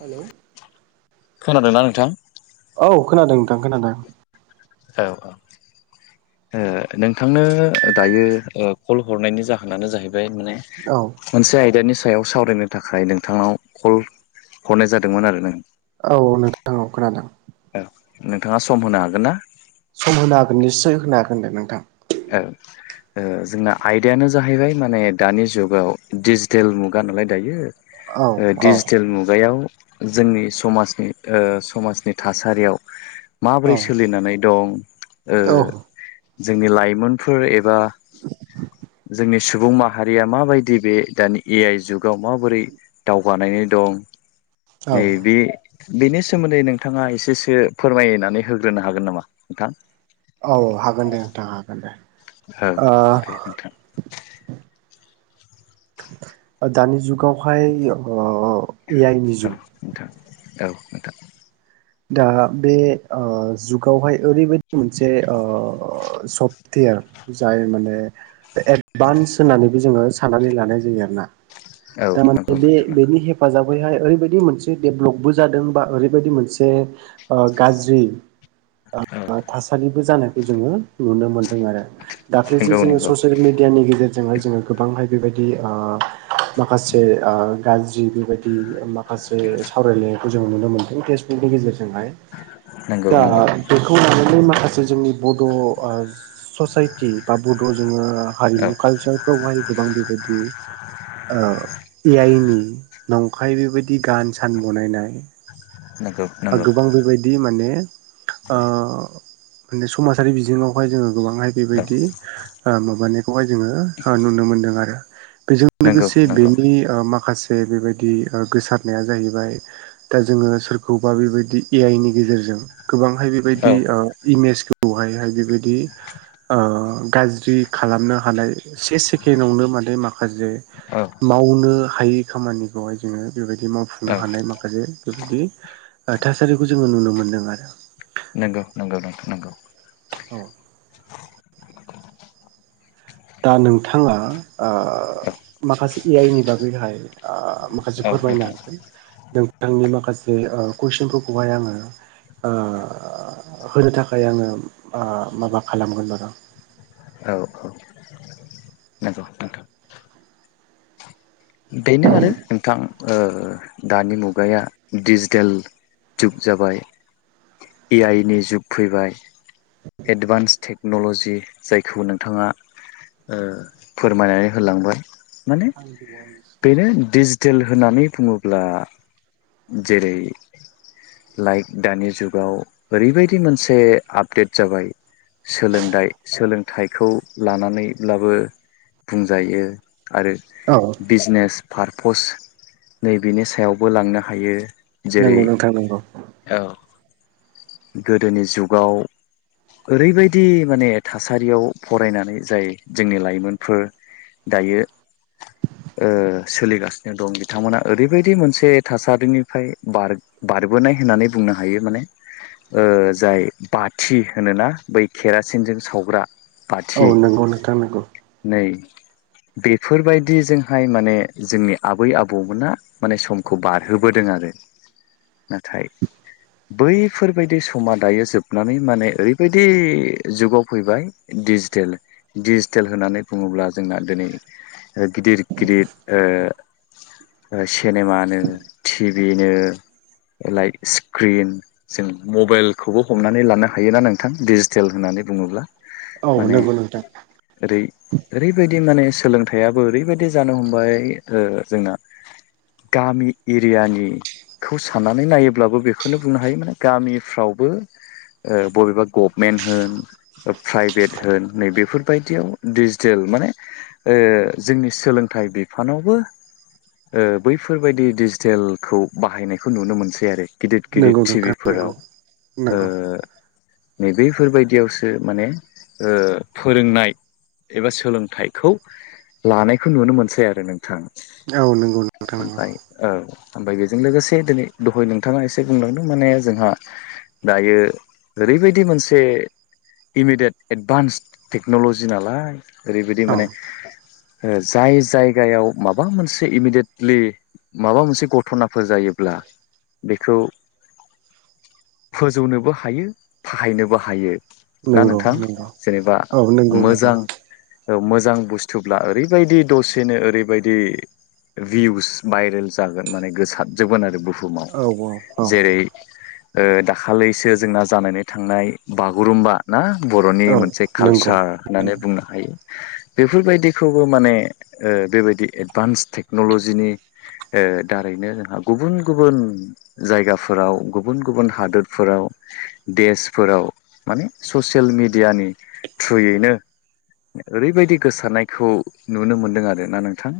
Hello खोनादोंना नोंथां औ खोनादों थां खोनादों औ औ ओ नोंथांनो दायो कल हरनायनि जाहोनानो औ जाहैबा [inaudible] सायाव सावरायनो थाखाय नोंथांनाव कल हरनाय जादोंमोन आरो नों औ नोंथां औ खोनादों। औ नोंथाङा सम होनो हागोन ना सम होनो हागोन निस्सय होनो हागोन दे नोंथां औ जोंना आयदायानो जाहैबाय माने दानि जुगाव डिजिटेल मुगा दा नालाय दायो औ औ डिजिटेल मुगायाव जोंनि समाजनि ओ समाजनि थासारियाव औ माबोरै सोलिनानै दं जोंनि ओ लाइफ मोनफोर एबा जोंनि सुबुं माहारिया माबायदि बे दानि ए आइ जुगाव माबोरै दावगानायनि दं औ नै बे बेनि सोमोन्दै नोंथाङा एसेसो फोरमायनानै होग्रोनो हागोन नामा नोंथां? औ हागोन दे नोंथां हागोन दे। औ दे नोंथां। [inaudible] ओ दानि जुगावहाय ओ अ अ ए आइ नि औ जुग। नोंथां औ नोंथां। दा बे ओ जुगावहाय ओरैबायदि मोनसे ओ सफ्टवेर ओ जाय माने औ एडभान्स होननानैबो जोङो साननानै लानाय जायो आरो ना। औ नंगौ [unintelligible] बे नोंथां बेनि हेफाजाब बैहाय ओरैबायदि मोनसे डेभलपबो जादों बा ओरैबायदि मोनसे ओ गाज्रि औ ओ थासारिबो जानायखौ जोङो नुनो मोनदों आरो दाख्लिसो नंगौ जोङो नंगौ ससियेल मिडि मिडियानि गेजेरजोंहाय जोङो गोबांहाय बेबायदि ओ माखासे आ‌ गाज्रि बेबायदि माखासे सावरायलायनायखौ जों नुनो मोनदों फेस्बुकनि गेजेरजोंहाय नंगौ दा नंगौ बेखौ लानानै माखासे जोंनि बड' ओ ससाइटि बा बड' जोङो औ हारिमु कालसारफ्रावहाय गोबां बेबायदि ओ ए आइनि नंखाय बेबायदि गान सान बनायनाय नंगौ नंगौ गोबां बेबायदि माने ओ माने समाजारि बिजोङावहाय जोङो गोबांहाय औ बेबायदि ओ माबानायखौहाय जोङो ओ नुनो मोनदों आरो। बेजों नंगौ लोगोसे नंगौ बेनि ओ माखासे से बेबायदि ओ गोसारनाया जाहैबाय दा जोङो सोर खौबा बेबायदि ए आइ नि गेजेरजों गोबांहाय औ बेबायदि ओ इमेज खौ हाय हाय बेबायदि ओ गाज्रि खालामनो हानाय से सेकेडआवनो माने माखासे औ मावनो हायै खामानिखौहाय जोङो बेबायदि मावफुंनो औ हानाय माखासे बेबायदि ओ थासारिखौ जोङो नुनो मोनदों आरो। नोंगौ नोंगौ नोंथां नोंगौ। औ दा नोंथाङा औ ओ माखासे ए आइ नि बागैहाय ओ माखासे औ फोरमायनो नोंथां हागोन नों आंनि माखासे ओ कुइसनफोरखौहाय आङो ओ होनो थाखाय आङो ओ माबा खालामगोन बार'। औ औ नंगौ नोंथा। बेनो आरो नोंथां। ओ दानि मुगाया दिडिजिटेल जुग जाबाय। ए आइ नि जुग फैबाय एडभान्स थेक्न'लजि जायखौ नोंथाङा ओ फोरमायनानै होलांबाय। माने आंनि दि [unintelligible] बेनो डिजिटेल होननानै बुङोब्ला जेरै लाइक दानि जुगाव ओरैबायदि मोनसे आपडेट जाबाय सोलोंदाइ सोलोंथाइखौ लानानैब्लाबो बुंजायो। आरो औ नेस पारपस नै बेनि सायावबो लांनो हायो। जेरै नोंगौ नोंथां नोंगौ ओ गोदोनि जुगाव ओरैबायदि माने थासारियाव फरायनानै जाय जोंनि लाइमोनफोर दायो ओ सोलिगासिनो दं बिथांमोना ओरैबायदि मोनसे थासारिनिफ्राय बार बारबोनाय होननानै बुंनो हायो माने ओ जाय बाथि होनोना बै केरासिनजों सावग्रा औ पाथि नंगौ नोंथां नंगौ नै बेफोरबायदिजोंहाय माने जोंनि आबै आबौमोना माने समखौ बारहोबोदों आरो नाथाय बैफोरब ओरैबायदि समा दायो जोबनानै माने ओरैबायदि जुगाव फैबाय डिजिटेल डिजिटेल होननानै बुंङोब्ला जोंना दिनै ओ गिदिर गिदिर ओ सिनेमानो टिभिनो लाइ स्क्रिन जों मबाइलखौबो हमनानै लानो हायोना नोंथां डिजिटेल होननानै बुङोब्ला औ माने नंगौ नोंथां ओरै ओरैबायदि माने सोलोंथाइाबो ओरैबायदि जानो हमबाय ओ जोंना गामि एरियानिखौ साननानै नायोब्लाबो बेखौनो बुंनो हायो माने गामिफ्रावबो ओ बबेबा गभमेन्ट होन प्राइभेट होन नै बेेफोरबायदियाव डिजिटेल माने ओ जोंनि सोलोंथाइ बिफानावबो ओ बैफोरबायदि डिजिटेलखौ बाहायनायखौ नुनो मोनसै आरो। गिदिर गिदिर नंगौ नोंथां टिभिफोराव नंगौ ओ नंगौ नैबेफोरबायदियावसो माने ओ फोरोंनाय एबा सोलोंथाइखौ लानायखौ नुनो मोनसै आरो नोंथां। औ नंगौ नोंथां नंगौ ओमफ्राय औ ओमफ्राय बेजों लोगोसे दिनै दहाय नोंथाङा एसे बुंलांदों माने जोंहा दायो ओरैबायदि मोनसे इमिडियेट एडभान्स टेक्न'ल'जि नालाय ओरैबायदि औ माने जाय जायगायाव माबा मोनसे इमिडियेटलि माबा मोनसे घथ'नाफोर जायोब्ला बेखौ फोजौनोबो हायो बाहायनोबो हायो। ना नंगौ नोंथां? नंगौ जेनेबा औ नंगौ नंगौ मोजां मोजां बुस्थुब्ला ओरैबायदि दसेनो ओरैबायदि भिउस भाइरेल जागोन माने गोसारजोबगोन आरो बुहुमाव औ औ औ जेरै ओ दाखालिसो जोंना जानानै थांनाय बागुरुम्बा ना बर'नि औ मोनसे नंगौ कालचार होननानै बुंनो हायो। बेफोरबायदिखौबो माने ओ बेबायदि ओ एडभान्स टेक्न'लजिनि ओ दारैनो जोंहा गुबुन गुबुन जायगाफोराव गु गुबुन गुबुन हादोरफोराव देशफोराव माने ससियेल मेडियानि थ्रुयैनो ओरैबायदि गोसारनायखौ नुनो मोनदों आरोना नोंथां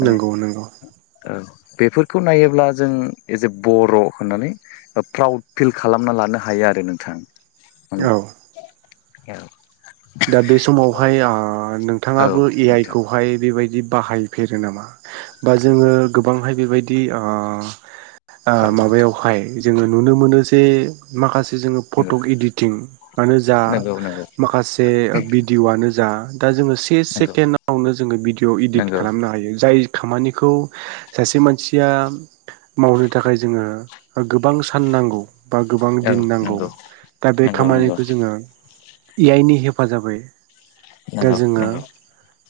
माने नंगौ नंगौ औ बेफोरखौ नायोब्ला जों एज ए बर' होननानै प्राउड फिल खालामना लानो हायो आरो नोंथां औ औ दा बे समावहाय ओ औ नोंथाङाबो ए आइ नोंथां खौहाय बेबायदि बाहायफेरो नामा बा जोंङो गोबांहाय बेबायदि ओ ओ औ नोंथां माबायावहाय जोङो नुनो मोनो जे माखासे जोङो फटक इडिटिंआनो जा नंगौ नंगौ माखासे भिडिअ'आनो जा दा जोङो से नंगौ नंगौ सेकेण्डआवनो जोङो भिडिअ' इदिट नंगौ खालामनो हायो जाय खामानिखौ सासे मानसिया मावनो थाखाय जोङो गोबां सान नांगौ बा गोबां औ दिन नांगौ नंगौ दा बे नंगौ नंगौ खामानिखौ जोङो इ आइ नि हेफाजाबै दा नंगौ जोङो नंगौ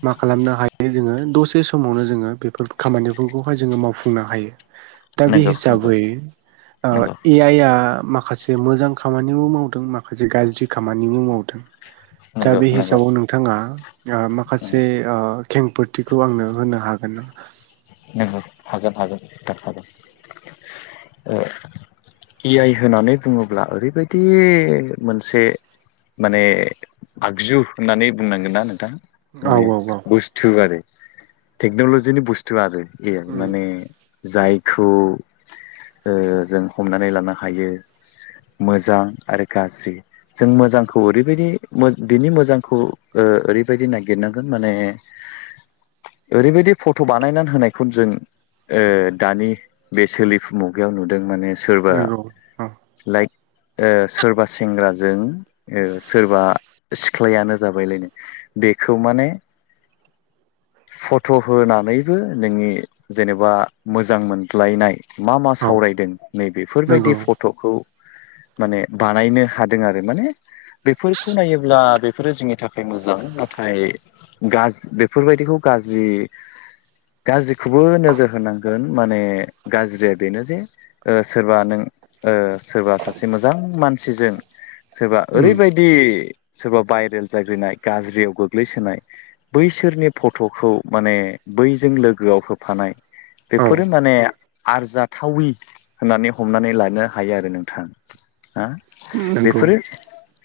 मा खालामनो हायो जोङो दसे से समावनो जोङो बेफोर खामानिफोरखौहाय जोङो मावफुंनो हायो। दा बे नंगौ नंगौ हिसाबै ओ नंगौ ए आइ आ माख माखासे मोजां खामानिबो मावदों माखासे गाज्रि खामानिबो मावदों दा नंगौ बे नंगौ हिसाबाव नोंथाङा माखासे खेंफोरथिखौ आंनो होनो हागोन औ हागोन हागोन हागोन औ! ए आइ होननानै बुङोब्ला ओरैबायदि मोनसे माने आगजु होननानै बुंनांगोन ना नोंथां। औ माने औ औ बुस्थु आरो टेकनलजिनि बुस्तु आरो। ए माने जायखौ। जों हमनानै लानो हायो। मोजां आरो गाज्रि जों मोजांखौ ओरैबायदि बिनि मोजांखौ। ओ ओरै बादि नागिरनांगोन माने आरैबादि फथ बानायनानै होनायखौ जों दानि बे सोलिफु मुगायाव नुदों माने सोरबा नंगौ औ लाइक ओ सोरबा सेंग्राजों सोरबा सिख्लायानो जाबायलायनो बेखौ माने फट' होनानै बो नोंनि जेनेबा मोजां मोनज्लायनाय मा मा औ सावरायदों नैबेफोरबायदि नंगौ फट'खौ। माने बानायनो हादों आरो माने बेफोरखौ नायोब्ला बेफोरो जोंनि थाखाय मोजां नाथाय गाज्रि बेफोरबायदिखौ गाज्रि। गाज्रिखौबो नोजोर होनांगोन माने गाज्रिया बेनो जे सोरबा नों। ओ सोरबा सासे मोजां मानसिजों सोरबा उम ओरैबायदि। सोरबा भाइरेल जाग्रोनाय गाज्रियाव गोग्लैसोनाय बैसोरनि फट'खौ माने बै। जों लोगोआव होफानाय औ बेफोरो माने आरजाथावि होननानै हमनानै लानो हायो आरो नोंथां हा। नंगौ बेफोरो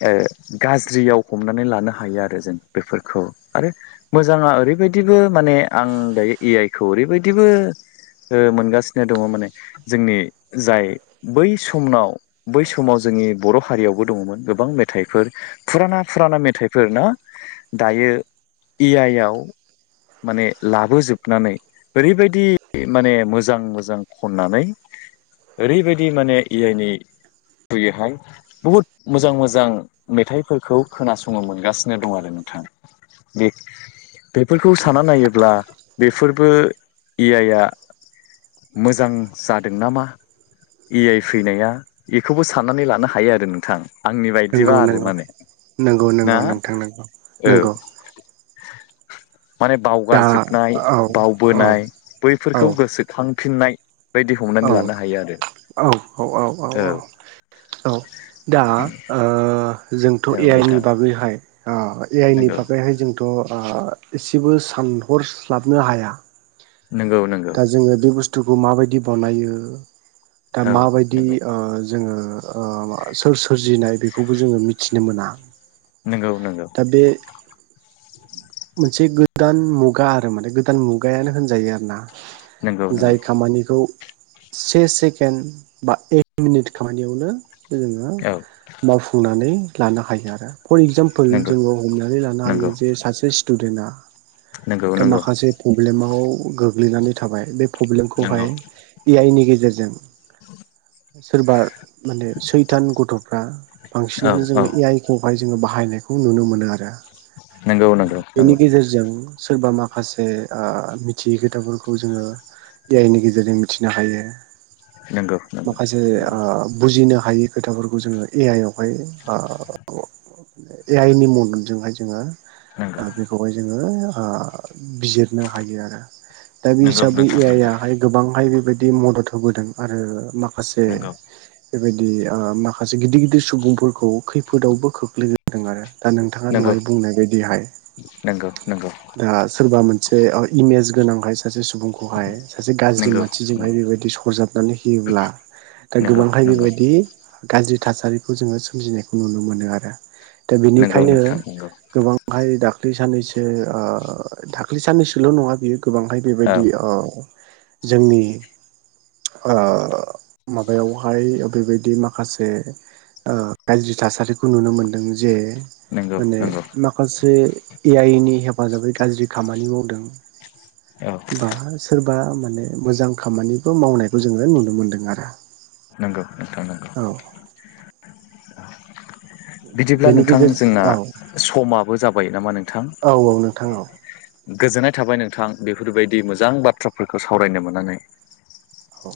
ओ गाज्रियाव हमनानै लानो हायो हायो आरो जों बेफोरखौ आरो मोजाङा ओरैबायदिबो माने आं। दायो ए आइ खौ ओरैबायदिबो ओ मोनगासिनो दङ माने जोंनि जाय बै समाव बै समाव जों जोंनि बर' हारियावबो दङमोन गोबां मेथाइफोर फुराना फुराना मेथाइफोर ना दायो ए आइ आ माने ला बोजोबनानै ओरैबायदि माने मोजां मोजां खननानै ओरैबायदि माने ए आइनि थ्रुयैहाय बहुद मोजां मोजां मेथाइफोरखौ खोनासंनो मोनगासिनो दं आरो ना। बेफोरखौ साना नायोब्ला बेफोरबो ए आइआ मोजां जादों नामा। ए आइ फैनाया बेखौबो साननानै लानो हायो आरो नोंथां। आंनि बायदिबा नंगौ आरो नंगौ माने नंगौ ना नंगौ नोंथां नंगौ औ। नंगौ माने दा बावगारजोबनाय औ औ बावबोनाय औ बैफोरखौ गोसोखांफिननाय बायदि औ हमनानै लानो हायो आरो औ। औ दा ओ जोंथ' ए औ आइ नि नोंथां बागैहाय अ ए आइ नि नंगौ बागैहाय जोंथ' अ एसेबो सानहरस्लाबनो हाया नोंगौ नोंगौ। बुथुखौ माबायदि बानायो दा औ माबायदि नंगौ ओ जोङो ओ सोर सोरजिनाय बेखौबो जोङो मिथिनो मोना। नोंगौ नोंगौ। दा बे मोनसे गोदान मुगा आरो माने गोदान मुगायानो होनजायो आरो ना नंगौ जाय नंगौ खामानिखौ। से सेकेन्ड बा एक मिनिट खामानियावनो जोङो औ मावफुंनानै लानो हायो आरो फर एगजामपोल नंगौ जोङो हमनानै लानो हायो नंगौ जे सासे स्टुडेन्टआ नंगौ दा नंगौ माखासे प्रब्लेमाव गोग्लैनानै थाबाय बे पब्लेमखौहाय नंगौ ए आइ नि गेजेरजों सोरबा माने सैथान गथ'फ्रा औ बांसिनानो औ जोङो ए आइ खौहाय जोङो बाहायनायखौ नुनो मोनो आरो नोंगौ नोंगौ बेनि गेजेरजों सोरबा माखासे ओ मिथियै खोथाफोरखौ जोङो ए आइनि गेजेरजों मिथिनो हायो नंगौ नंगौ माखासे ओ बुजिनो हायि खोथाफोरखौ जोङो ए आइ आवहाय ए आइ नि मददजोंहाय जोङो नंगौ ओ बेखौहाय जोङो ओ बिजिरनो हायो आरो दा बे नंगौ हिसाबै ए नोंथां नंगौ आइ आहाय गोबांहाय बे बायदि मदद होबोदों आरो माखासे नंगौ बेबायदि ओ माखासे गिदिर गिदिर सुबुंफोरखौ खैफोदावबो खोख्लैबोदों आरो दा नोंथाङा नंगौ दहाय बुंनाय बायदिहाय नंगौ नंगौ दा सोरबा मोनसे ओ इमेल केस गोनांखाय सासे सुबुंखौहाय सासे गाज्रि नंगौ मानसिजोंहाय नंगौ बेबायदि सरजाबनानै होयोब्ला दा नंगौ गोबांहाय नंगौ बेबायदि गाज्रि थासारिखौ जोङो सोमजिनायखौ नुनो मोनो आरो दा नंगौ बेनिखायनो नोंथां नंगौ गोबांहाय दा दाख्लै साननैसो ओ दाख्लै साननैसोल' नङा बियो गोबांहाय औ बेबायदि ओ जोंनि ओ माबायावहाय बेबायदि माखासे ओ गाज्रि थासारि खौ नुनो मोनदों जे नंगौ माने नंगौ माखासे ए आइ नि हेफाजाबै गाज्रि खामानि औ मावदों बा सोर बा माने मोजां खामानिबो मावनायखौ जोङो नुनो मोनदों आरो नंगौ नोंथां नंगौ औ बिदिब्ला बेनि नोंथां गेजेरजों जोंना औ समाबो जाबाय नामा नों औ औ नोंथां औ गोजोननाय थाबाय नोंथां बेफोरबायदि मोजां बाथ्राफोरखौ सावरायनो मोननानै हो,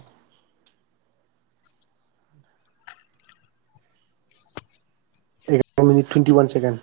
एग्रर' मिनिट टुइन्टि वान सेकण्ड